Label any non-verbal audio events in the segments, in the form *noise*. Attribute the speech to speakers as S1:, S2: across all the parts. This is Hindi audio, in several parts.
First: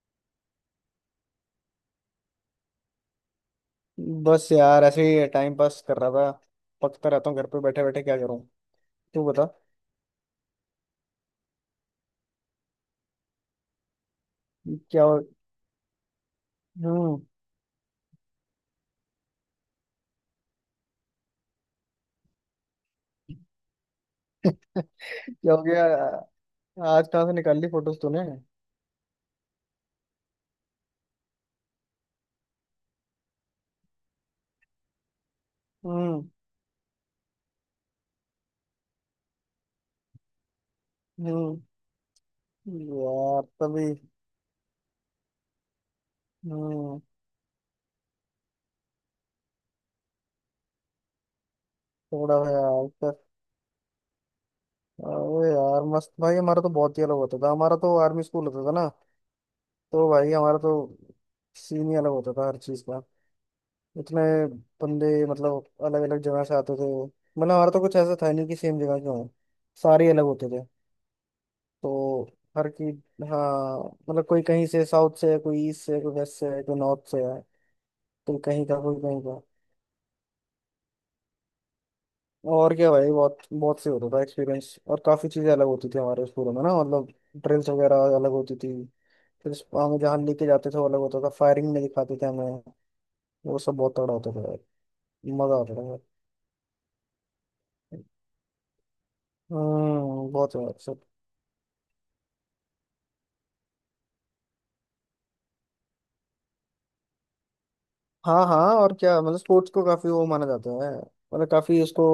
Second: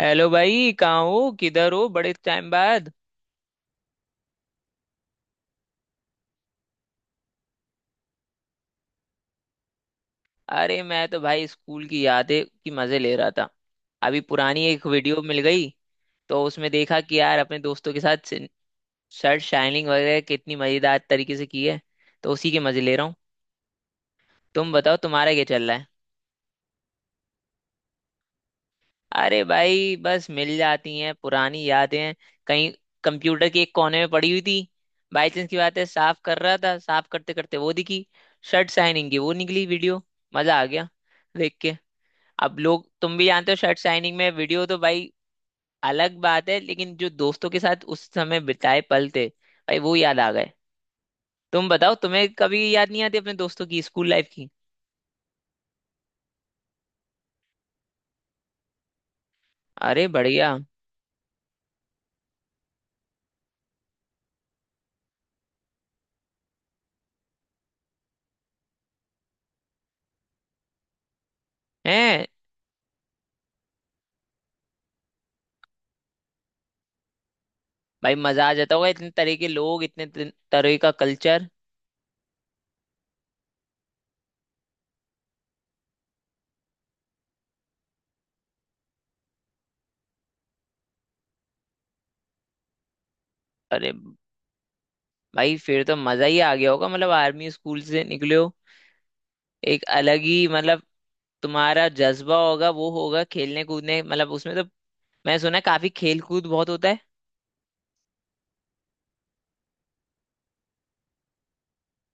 S1: हेलो भाई कहाँ हो किधर हो, बड़े टाइम बाद।
S2: बस यार ऐसे ही टाइम पास कर रहा था। पकता रहता हूँ घर पे बैठे बैठे, क्या करूँ। तू बता।
S1: अरे मैं तो भाई स्कूल की यादें की मजे ले रहा था। अभी पुरानी एक
S2: क्या हो।
S1: वीडियो मिल गई। तो उसमें देखा कि
S2: हम्म।
S1: यार अपने दोस्तों के साथ शर्ट शाइनिंग वगैरह कितनी मजेदार तरीके से की है। तो उसी के मजे ले रहा हूँ।
S2: *laughs*
S1: तुम बताओ तुम्हारा क्या
S2: क्या हो
S1: चल रहा है।
S2: गया? आज कहाँ से निकाल ली फोटोज तूने?
S1: अरे भाई बस मिल जाती हैं पुरानी यादें। कहीं कंप्यूटर के एक कोने में पड़ी हुई थी। बाई चांस की बात है, साफ
S2: हम्म।
S1: कर रहा था, साफ करते करते वो दिखी। शर्ट साइनिंग की वो निकली वीडियो। मजा आ गया देख
S2: हम्म।
S1: के। अब लोग तुम भी
S2: यार
S1: जानते हो, शर्ट
S2: तभी।
S1: साइनिंग में वीडियो तो भाई अलग बात है, लेकिन
S2: हम्म।
S1: जो दोस्तों के साथ उस समय बिताए पल थे भाई वो याद आ गए। तुम बताओ, तुम्हें
S2: थोड़ा सा
S1: कभी
S2: यार
S1: याद नहीं आती अपने दोस्तों की, स्कूल लाइफ की?
S2: अरे यार मस्त भाई, हमारा तो बहुत ही अलग होता था। हमारा तो आर्मी स्कूल होता था ना।
S1: अरे
S2: तो भाई
S1: बढ़िया
S2: हमारा तो सीन ही अलग होता था हर चीज का। इतने बंदे मतलब अलग अलग जगह से आते थे, मतलब हमारा तो कुछ ऐसा था नहीं कि सेम जगह के हों। सारे अलग होते थे तो।
S1: है
S2: हर की। हाँ। मतलब कोई कहीं से साउथ से है, कोई ईस्ट से है, कोई वेस्ट से है, कोई नॉर्थ से है।
S1: भाई,
S2: कोई
S1: मजा आ
S2: कहीं
S1: जाता
S2: का
S1: होगा
S2: कोई
S1: इतने
S2: कहीं
S1: तरह
S2: का।
S1: के लोग, इतने तरह का कल्चर।
S2: और क्या भाई, बहुत बहुत से होता था एक्सपीरियंस, और काफ़ी चीज़ें अलग होती थी हमारे स्कूलों में ना, मतलब ड्रिल्स वगैरह अलग होती थी। फिर हमें जहाँ लेके जाते थे वो अलग होता था, फायरिंग में दिखाते थे हमें। वो सब
S1: अरे
S2: बहुत तगड़ा होता था यार।
S1: भाई
S2: मज़ा आता
S1: फिर
S2: था
S1: तो
S2: यार।
S1: मजा ही आ गया होगा, मतलब आर्मी स्कूल से निकले हो। एक अलग
S2: हम्म।
S1: ही
S2: बहुत।
S1: मतलब तुम्हारा जज्बा होगा, वो होगा खेलने कूदने, मतलब उसमें तो। मैं सुना है काफी खेल कूद बहुत होता है।
S2: हाँ हाँ, और क्या, मतलब स्पोर्ट्स को काफी वो माना जाता है, मतलब काफी उसको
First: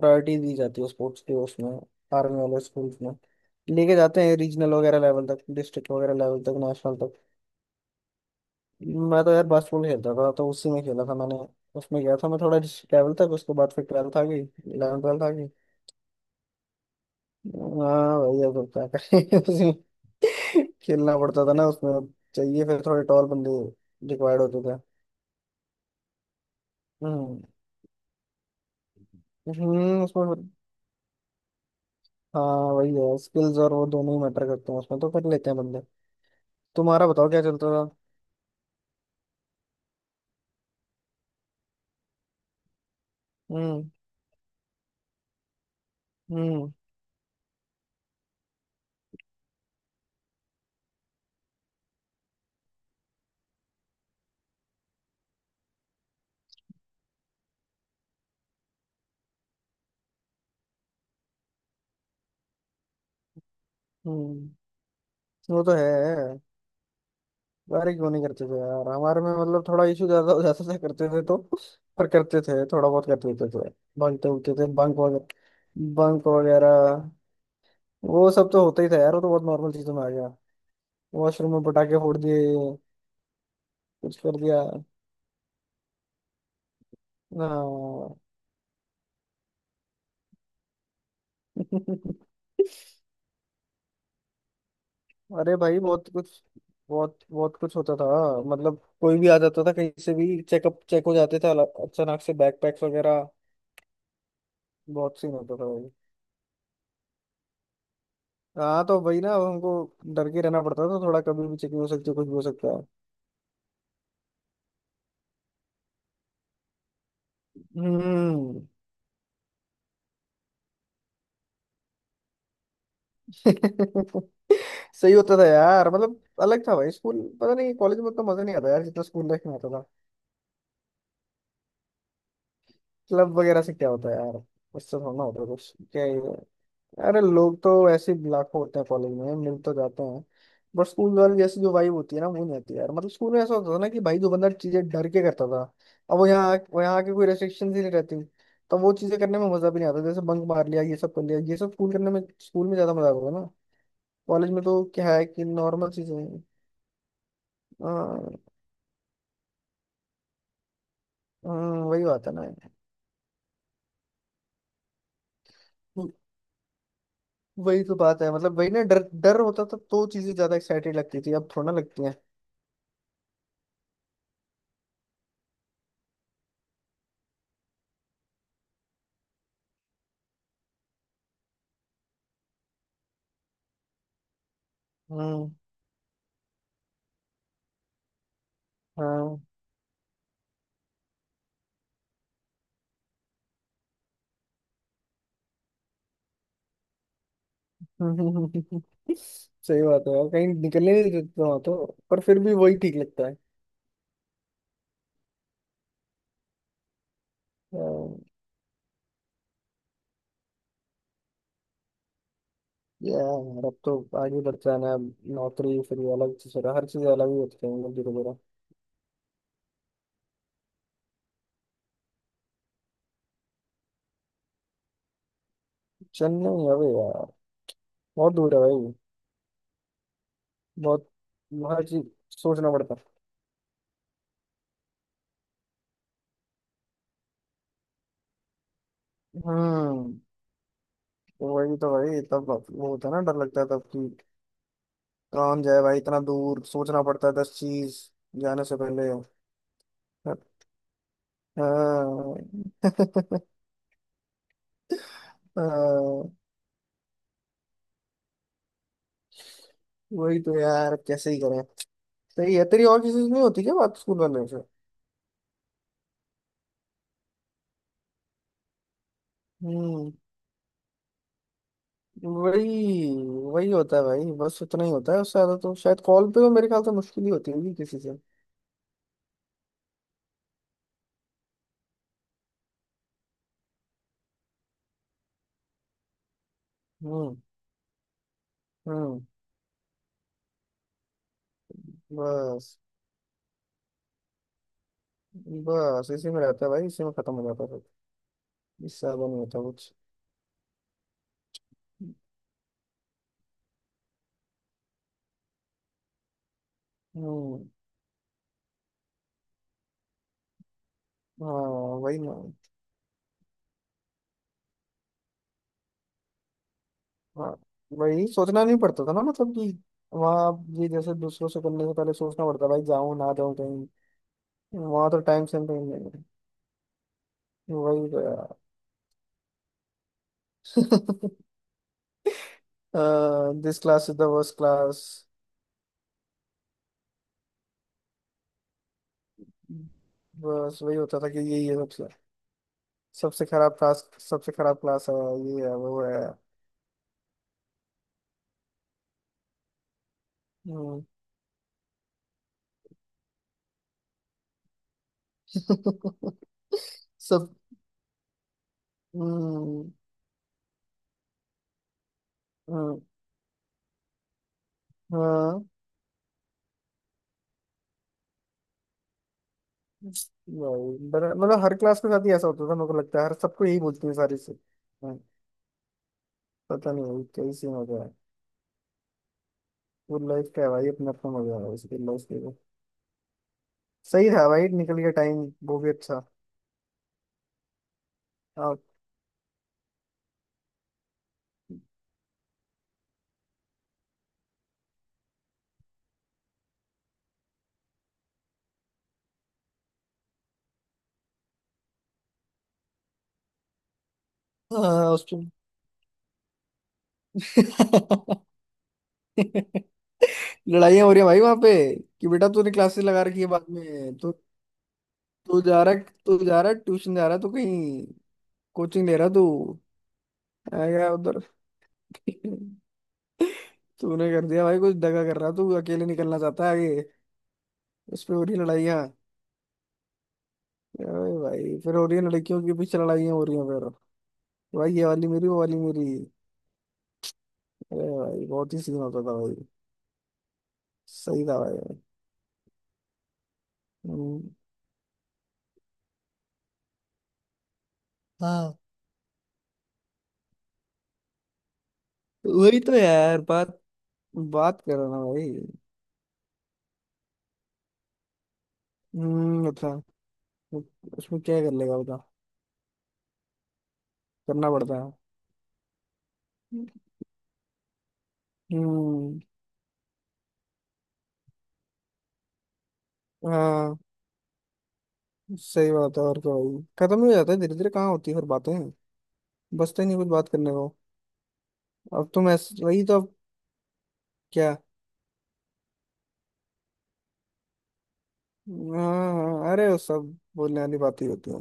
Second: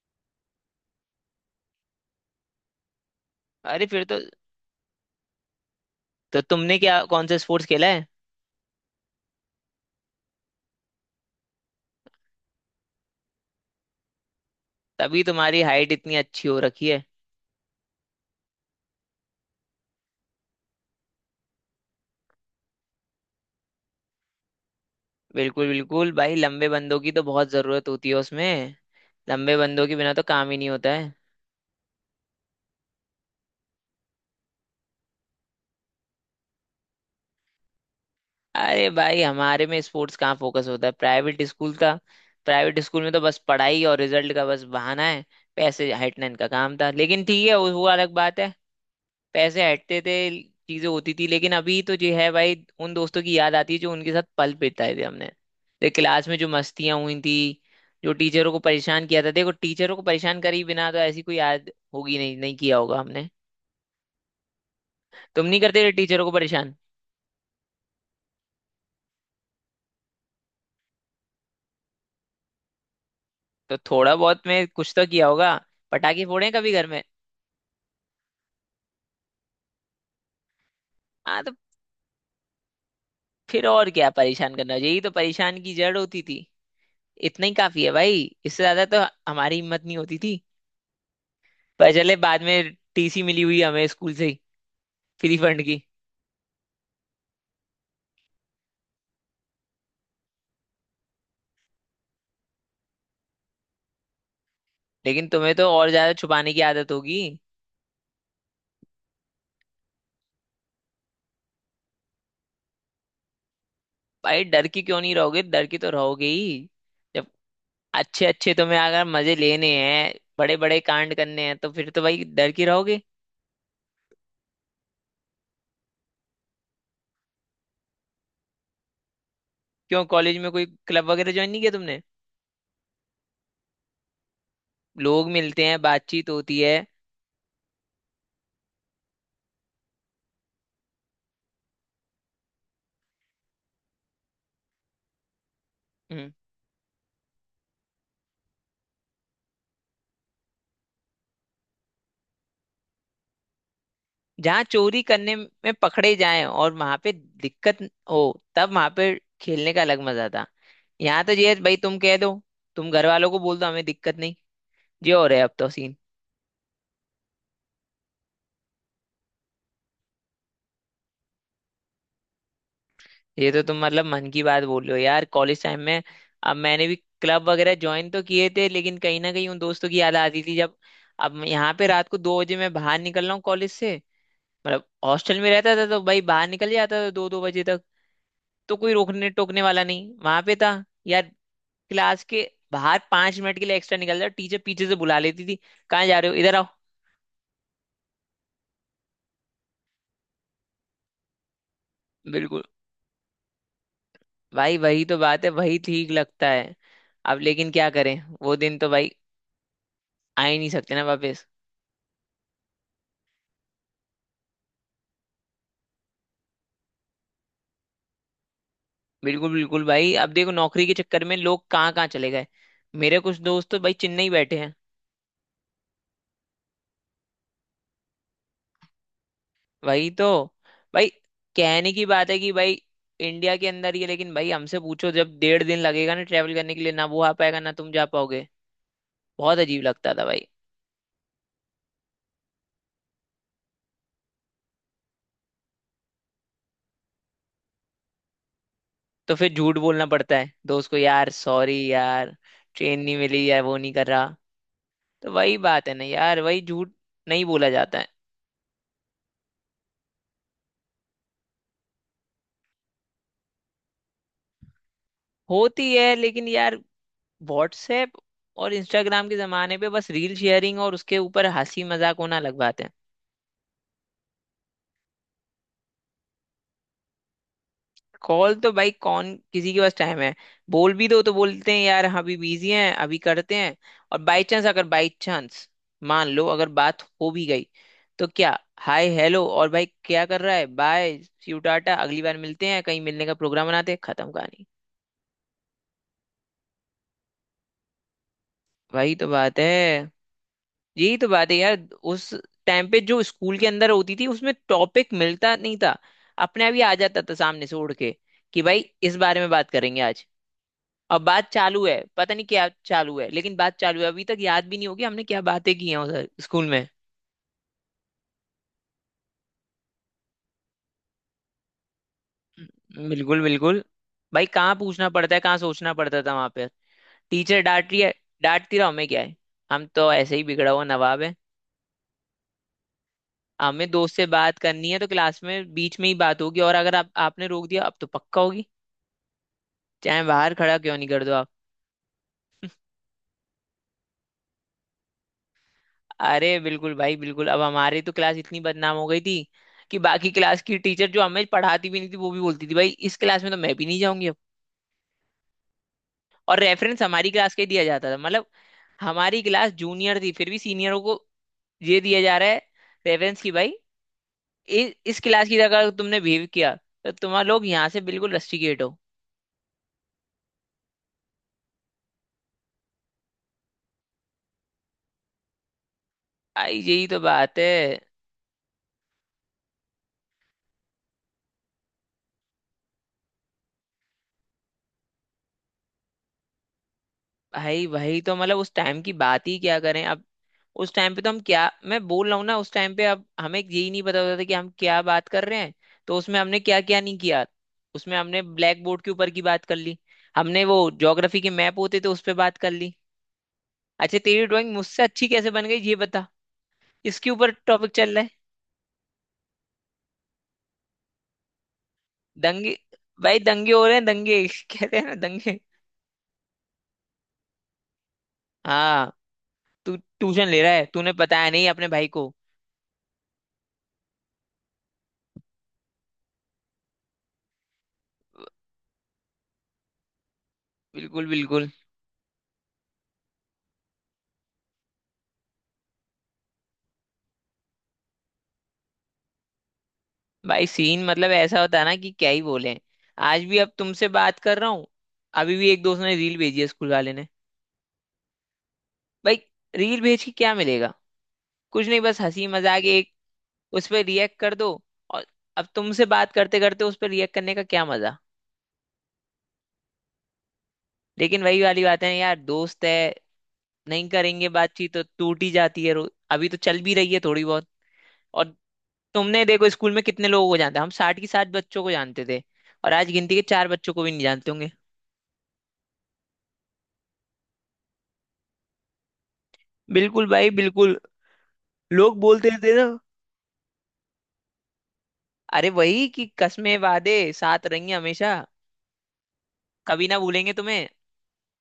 S2: प्रायोरिटी दी जाती है, स्पोर्ट्स के उसमें, आर्मी वाले स्कूल्स में।
S1: अरे
S2: लेके
S1: फिर तो
S2: जाते हैं रीजनल वगैरह लेवल तक, डिस्ट्रिक्ट वगैरह
S1: तो
S2: लेवल तक,
S1: तुमने
S2: नेशनल
S1: क्या
S2: तक।
S1: कौन सा स्पोर्ट्स खेला है?
S2: मैं तो यार बास्केटबॉल खेलता था, तो उसी में खेला था मैंने। उसमें गया था मैं थोड़ा डिस्ट्रिक्ट लेवल तक, उसके बाद फिर 12th आ गई, इलेवन
S1: तभी
S2: ट्वेल्थ आ गई।
S1: तुम्हारी हाइट इतनी अच्छी हो रखी है।
S2: हाँ भैया, तो क्या करें। *laughs* उसी में खेलना पड़ता था ना उसमें। चाहिए फिर थोड़े टॉल बंदे, रिक्वायर्ड होते थे।
S1: बिल्कुल बिल्कुल भाई, लंबे बंदों की तो
S2: हम्म।
S1: बहुत जरूरत होती है उसमें। लंबे बंदों के बिना तो
S2: उसमें।
S1: काम ही नहीं होता है।
S2: हाँ। वही है स्किल्स और वो, दोनों ही मैटर करते हैं उसमें, तो कर लेते हैं बंदे। तुम्हारा बताओ, क्या चलता था?
S1: अरे भाई हमारे में स्पोर्ट्स कहाँ फोकस होता है, प्राइवेट स्कूल का? प्राइवेट स्कूल में तो बस पढ़ाई
S2: हम्म।
S1: और रिजल्ट का बस बहाना है। पैसे हटना इनका
S2: हम्म।
S1: काम था, लेकिन ठीक है, वो अलग बात है। पैसे हटते थे, चीजें होती थी, लेकिन अभी तो जो है भाई, उन दोस्तों की याद आती है, जो उनके साथ पल बिताए थे हमने। देख क्लास में जो मस्तियां हुई थी, जो टीचरों को परेशान किया था, देखो टीचरों को परेशान करे बिना तो ऐसी कोई याद होगी नहीं, नहीं किया होगा हमने।
S2: हम्म।
S1: तुम नहीं
S2: वो तो
S1: करते थे टीचरों को
S2: है।
S1: परेशान?
S2: बारी क्यों नहीं करते थे यार, हमारे में मतलब थोड़ा इशू ज्यादा हो जाता था, करते थे तो। पर करते थे, थोड़ा बहुत कर लेते थे
S1: तो
S2: तो।
S1: थोड़ा
S2: भागते
S1: बहुत
S2: उठते
S1: में
S2: थे,
S1: कुछ
S2: बंक
S1: तो किया
S2: वगैरह।
S1: होगा। पटाखे
S2: बंक
S1: फोड़े हैं कभी घर में?
S2: वगैरह वो सब तो होता ही था यार, वो तो बहुत नॉर्मल चीजों में आ गया।
S1: हाँ तो
S2: वॉशरूम में पटाखे फोड़ दिए,
S1: फिर और क्या
S2: कुछ कर
S1: परेशान
S2: दिया।
S1: करना, यही तो परेशान की जड़ होती थी। इतना ही काफी है
S2: हाँ।
S1: भाई, इससे ज्यादा तो हमारी हिम्मत नहीं होती थी। पर चले बाद में
S2: *laughs*
S1: टीसी मिली हुई हमें स्कूल से, फ्री
S2: अरे
S1: फंड
S2: भाई
S1: की।
S2: बहुत कुछ, बहुत बहुत कुछ होता था। मतलब कोई भी आ जाता था कहीं से भी, चेकअप चेक हो जाते थे अचानक से, बैकपैक्स वगैरह। बहुत
S1: लेकिन
S2: सीन
S1: तुम्हें
S2: होता था
S1: तो और
S2: भाई।
S1: ज्यादा छुपाने की आदत होगी।
S2: हाँ तो वही ना, अब हमको डर के रहना पड़ता था, तो थोड़ा कभी भी चेकिंग हो सकती है, कुछ भी हो सकता है।
S1: भाई डर की क्यों नहीं रहोगे, डर की तो रहोगे ही जब अच्छे अच्छे
S2: हम्म।
S1: तुम्हें अगर मजे लेने हैं, बड़े बड़े कांड करने हैं, तो फिर तो भाई डर के रहोगे।
S2: *laughs* सही होता था यार, मतलब अलग था भाई स्कूल। पता नहीं कॉलेज में उतना मजा नहीं आता यार जितना स्कूल लाइफ में आता था।
S1: क्यों कॉलेज में कोई क्लब वगैरह ज्वाइन नहीं किया तुमने?
S2: क्लब वगैरह से क्या होता है यार? उससे थोड़ा ना
S1: लोग
S2: होता
S1: मिलते
S2: कुछ,
S1: हैं,
S2: क्या ही
S1: बातचीत
S2: है।
S1: होती है।
S2: अरे लोग तो ऐसे ही लाखों होते हैं कॉलेज में, मिल तो जाते हैं। बट स्कूल वाली जैसी जो वाइब होती है ना, वो नहीं आती यार। मतलब स्कूल में ऐसा होता था ना कि भाई जो बंदा चीजें डर के करता था, अब वो
S1: हम्म।
S2: यहाँ के कोई रेस्ट्रिक्शन ही नहीं रहती। तो वो चीजें करने में मजा भी नहीं आता, जैसे बंक मार लिया ये सब, कर लिया ये सब, स्कूल करने में, स्कूल में ज्यादा मजा आता था ना। कॉलेज
S1: जहाँ
S2: में तो
S1: चोरी
S2: क्या है
S1: करने
S2: कि
S1: में
S2: नॉर्मल
S1: पकड़े
S2: चीजें हैं।
S1: जाएं और वहां पे दिक्कत हो,
S2: हाँ।
S1: तब वहां पे खेलने का अलग मजा था। यहाँ तो ये
S2: हाँ।
S1: है, भाई तुम
S2: वही
S1: कह
S2: बात है
S1: दो,
S2: ना।
S1: तुम घर वालों को बोल दो, हमें दिक्कत नहीं। ये हो रहा है, अब तो सीन।
S2: वो- वही तो बात है, मतलब वही ना, डर डर होता था तो चीजें ज्यादा एक्साइटेड लगती थी, अब थोड़ा ना लगती है।
S1: ये तो तुम मतलब मन की बात बोल रहे हो यार, कॉलेज टाइम में। अब मैंने भी क्लब वगैरह ज्वाइन तो किए थे, लेकिन कहीं ना कहीं उन दोस्तों की याद आती थी। जब अब मैं यहाँ पे रात को 2 बजे मैं बाहर निकल रहा हूँ कॉलेज से, मतलब हॉस्टल में
S2: हम्म।
S1: रहता था तो भाई बाहर निकल जाता था 2-2 बजे तक। तो कोई रोकने
S2: हाँ।
S1: टोकने वाला नहीं वहां पे था यार। क्लास के बाहर 5 मिनट के लिए एक्स्ट्रा निकल जाओ, टीचर पीछे से बुला लेती थी, कहाँ जा रहे हो, इधर आओ।
S2: हम्म, *laughs* सही बात है यार, कहीं निकलने नहीं देते वहां तो, पर फिर भी
S1: बिल्कुल
S2: वही ठीक लगता है।
S1: भाई, वही तो बात है, वही ठीक लगता है। अब लेकिन क्या करें,
S2: अम,
S1: वो दिन तो भाई आ ही नहीं सकते ना वापस।
S2: यार अब तो आगे बढ़ जाना है, अब नौकरी, फिर ये अलग चीज, हर चीज अलग ही होती है मतलब, धीरे धीरे।
S1: बिल्कुल बिल्कुल भाई, अब देखो नौकरी के चक्कर में लोग कहाँ कहाँ चले गए। मेरे कुछ दोस्त तो भाई चेन्नई बैठे हैं।
S2: चेन्नई अबे यार, बहुत दूर है भाई।
S1: वही तो भाई,
S2: बहुत। हर
S1: कहने की
S2: चीज
S1: बात है कि
S2: सोचना
S1: भाई
S2: पड़ता है।
S1: इंडिया के अंदर ही है, लेकिन भाई हमसे पूछो, जब 1.5 दिन लगेगा ना ट्रेवल करने के लिए, ना वो आ पाएगा ना तुम जा पाओगे। बहुत अजीब लगता
S2: हम्म।
S1: था भाई।
S2: वही तो भाई, तब वो होता है ना, डर लगता है तब कि कौन जाए भाई इतना दूर, सोचना पड़ता है 10 चीज, जाने से पहले।
S1: तो फिर झूठ बोलना पड़ता
S2: हाँ।
S1: है दोस्त को, यार सॉरी यार,
S2: *laughs*
S1: ट्रेन नहीं मिली या वो नहीं कर रहा। तो वही बात है ना
S2: हाँ,
S1: यार, वही झूठ नहीं बोला जाता है।
S2: वही तो यार कैसे ही करें। सही है, तेरी और किसी से नहीं होती क्या बात, स्कूल वाले से?
S1: होती है लेकिन यार, व्हाट्सएप और इंस्टाग्राम के जमाने पे बस
S2: हम्म।
S1: रील शेयरिंग और उसके ऊपर हंसी मजाक होना अलग बात है।
S2: वही वही होता है भाई, बस उतना ही होता है, उससे ज्यादा तो शायद कॉल पे तो मेरे ख्याल से मुश्किल ही होती होगी किसी से।
S1: कॉल तो भाई कौन किसी के पास टाइम है। बोल भी दो तो बोलते हैं, यार हाँ अभी बिजी हैं, अभी करते हैं। और बाई चांस, अगर बाई चांस मान लो अगर बात हो
S2: हम्म।
S1: भी गई, तो क्या, हाय
S2: हम्म।
S1: हेलो और भाई क्या कर रहा है, बाय सी यू टाटा, अगली बार मिलते
S2: बस
S1: हैं, कहीं मिलने का प्रोग्राम बनाते हैं, खत्म कहानी।
S2: बस इसी में रहता है भाई, इसी में खत्म हो जाता है फिर, इससे
S1: वही
S2: ज्यादा
S1: तो
S2: नहीं
S1: बात
S2: होता
S1: है।
S2: कुछ।
S1: यही तो बात है यार, उस टाइम पे जो स्कूल के अंदर होती थी उसमें टॉपिक मिलता नहीं था, अपने आप ही आ जाता था सामने
S2: हम्म।
S1: से उड़ के कि भाई इस बारे में बात करेंगे आज। अब बात चालू
S2: हाँ।
S1: है,
S2: वही ना।
S1: पता नहीं क्या चालू है, लेकिन बात चालू है। अभी तक याद भी नहीं होगी हमने क्या बातें की हैं उधर स्कूल में।
S2: हाँ। वही सोचना नहीं पड़ता था ना मतलब कि, वहाँ आप ये जैसे दूसरों से करने से पहले सोचना पड़ता, भाई जाऊँ ना
S1: बिल्कुल
S2: जाऊँ
S1: बिल्कुल
S2: कहीं।
S1: भाई, कहाँ पूछना
S2: वहाँ तो
S1: पड़ता है,
S2: टाइम
S1: कहाँ
S2: से कहीं
S1: सोचना
S2: नहीं
S1: पड़ता
S2: है।
S1: था वहां पे। टीचर डांट रही
S2: वही
S1: है,
S2: तो
S1: डांटती रहो, हमें क्या है, हम तो ऐसे ही बिगड़ा हुआ नवाब
S2: यार।
S1: है।
S2: *laughs* दिस
S1: हमें
S2: क्लास
S1: दोस्त
S2: इज द
S1: से
S2: वर्स्ट
S1: बात करनी है
S2: क्लास।
S1: तो क्लास में बीच में ही बात होगी, और अगर आप, आपने रोक दिया अब तो पक्का होगी, चाहे बाहर खड़ा
S2: बस
S1: क्यों
S2: वही
S1: नहीं
S2: होता
S1: कर
S2: था
S1: दो
S2: कि
S1: आप।
S2: यही है सबसे, सबसे खराब क्लास, सबसे खराब क्लास है, ये है वो है।
S1: अरे बिल्कुल भाई बिल्कुल, अब हमारी तो क्लास इतनी बदनाम हो गई थी कि बाकी क्लास की
S2: हम्म।
S1: टीचर जो हमें पढ़ाती भी नहीं थी, वो भी बोलती थी भाई इस क्लास में तो मैं भी नहीं जाऊंगी। और
S2: *laughs*
S1: रेफरेंस हमारी क्लास
S2: सब।
S1: का ही दिया जाता था, मतलब हमारी क्लास
S2: हम्म,
S1: जूनियर थी फिर भी सीनियरों को ये दिया जा रहा है
S2: हम्म,
S1: रेफरेंस की भाई, इस क्लास की
S2: हाँ।
S1: अगर तुमने बिहेव किया, तो तुम्हारे लोग यहाँ से बिल्कुल रस्टिकेट हो।
S2: भाई, मतलब हर क्लास के साथ ही ऐसा होता था, मेरे को लगता है हर सबको यही बोलती है सारी से। हाँ,
S1: आई
S2: पता नहीं
S1: यही तो
S2: भाई
S1: बात
S2: कैसी
S1: है।
S2: मजा है, वो लाइफ का है भाई, अपना अपना मजा है उसकी लाइफ के लिए। सही था भाई, निकल गया टाइम वो भी अच्छा।
S1: भाई भाई तो मतलब उस
S2: हाँ।
S1: टाइम की बात ही क्या करें अब। उस टाइम पे तो हम क्या, मैं बोल रहा हूँ ना, उस टाइम पे अब हमें यही नहीं पता होता था कि हम क्या बात कर रहे हैं। तो उसमें हमने क्या क्या नहीं किया। उसमें हमने ब्लैक बोर्ड के ऊपर की बात कर ली, हमने वो ज्योग्राफी के मैप होते थे उस पर बात कर ली, अच्छा तेरी ड्राइंग मुझसे
S2: हाँ, उस।
S1: अच्छी कैसे बन गई ये बता, इसके ऊपर टॉपिक चल रहा है।
S2: *laughs* *laughs* *laughs* लड़ाइयाँ हो रही है भाई वहां पे कि बेटा तूने
S1: दंगे,
S2: क्लासेस लगा
S1: भाई
S2: रखी है बाद
S1: दंगे हो रहे हैं,
S2: में तो।
S1: दंगे *laughs* कहते हैं ना, दंगे।
S2: तू जा रहा है, तू जा रहा है ट्यूशन, जा रहा है तू कहीं, कोचिंग
S1: हाँ,
S2: ले रहा है तू।
S1: तू ट्यूशन ले रहा
S2: आ
S1: है,
S2: गया
S1: तूने
S2: उधर।
S1: बताया नहीं अपने भाई को।
S2: *laughs* तूने कर दिया भाई कुछ, दगा कर रहा है, तू अकेले निकलना चाहता है आगे। उस पे हो रही लड़ाइयाँ।
S1: बिल्कुल
S2: अरे
S1: बिल्कुल
S2: भाई फिर हो रही है लड़कियों के पीछे लड़ाइयाँ हो रही हैं फिर, भाई ये वाली मेरी, वो वाली मेरी। अरे भाई बहुत ही सीन होता था भाई।
S1: भाई, सीन मतलब
S2: सही था
S1: ऐसा होता है ना
S2: भाई।
S1: कि क्या ही बोले। आज भी, अब तुमसे बात
S2: हम्म,
S1: कर रहा हूँ, अभी भी एक दोस्त ने रील भेजी है स्कूल वाले ने।
S2: हाँ
S1: भाई रील भेज के क्या मिलेगा, कुछ नहीं, बस हंसी
S2: वही
S1: मजाक
S2: तो
S1: एक,
S2: यार, बात
S1: उस पर रिएक्ट कर दो।
S2: बात करो ना
S1: और
S2: भाई।
S1: अब तुमसे बात करते करते उस पर रिएक्ट करने का क्या मजा।
S2: हम्म। अच्छा। वो- उसमें
S1: लेकिन वही
S2: क्या कर
S1: वाली
S2: लेगा
S1: बात है ना
S2: बता।
S1: यार, दोस्त है। नहीं करेंगे
S2: करना
S1: बातचीत
S2: पड़ता
S1: तो
S2: है।
S1: टूट ही जाती है, अभी तो चल भी रही है थोड़ी बहुत। और
S2: हम्म।
S1: तुमने देखो स्कूल में कितने लोगों को जानते, हम 60 की 60 बच्चों को जानते थे, और आज गिनती के चार बच्चों
S2: हाँ,
S1: को भी नहीं जानते होंगे।
S2: सही बात है और क्या भाई, खत्म ही हो जाता है धीरे धीरे, कहाँ होती है फिर बातें, बचता ही नहीं
S1: बिल्कुल
S2: कुछ बात
S1: भाई
S2: करने को।
S1: बिल्कुल। लोग
S2: अब तो
S1: बोलते
S2: मैं,
S1: थे ना,
S2: वही तो अब, क्या।
S1: अरे वही कि कस्में वादे साथ रहेंगे हमेशा,
S2: हाँ हाँ, अरे वो
S1: कभी ना
S2: सब
S1: भूलेंगे
S2: बोलने
S1: तुम्हें।
S2: वाली बातें ही होती हैं।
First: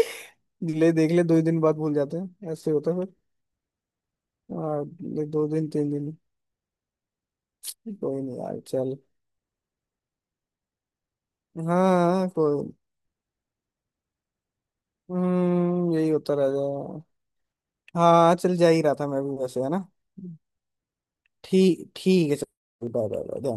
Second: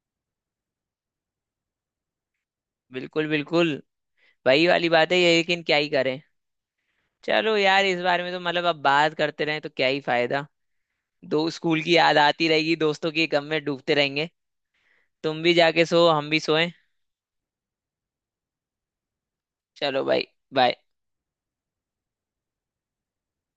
S2: *laughs* ले देख ले, 2 ही दिन बाद भूल जाते हैं, ऐसे होता है फिर।
S1: बिल्कुल बिल्कुल, वही
S2: हाँ,
S1: वाली बात है
S2: एक
S1: ये,
S2: दो
S1: लेकिन
S2: दिन,
S1: क्या ही
S2: 3 दिन।
S1: करें। चलो यार, इस
S2: कोई
S1: बारे में
S2: नहीं
S1: तो
S2: यार,
S1: मतलब अब
S2: चल।
S1: बात करते रहे तो क्या ही फायदा, दो स्कूल की याद
S2: हाँ
S1: आती
S2: कोई।
S1: रहेगी, दोस्तों की गम में डूबते रहेंगे। तुम भी जाके
S2: हम्म,
S1: सो,
S2: यही
S1: हम
S2: होता
S1: भी सोए।
S2: रहेगा। हाँ, चल जा ही रहा था मैं भी वैसे, है ना।
S1: चलो भाई, बाय।
S2: ठीक ठीक है चलो, बाय बाय बाय, ध्यान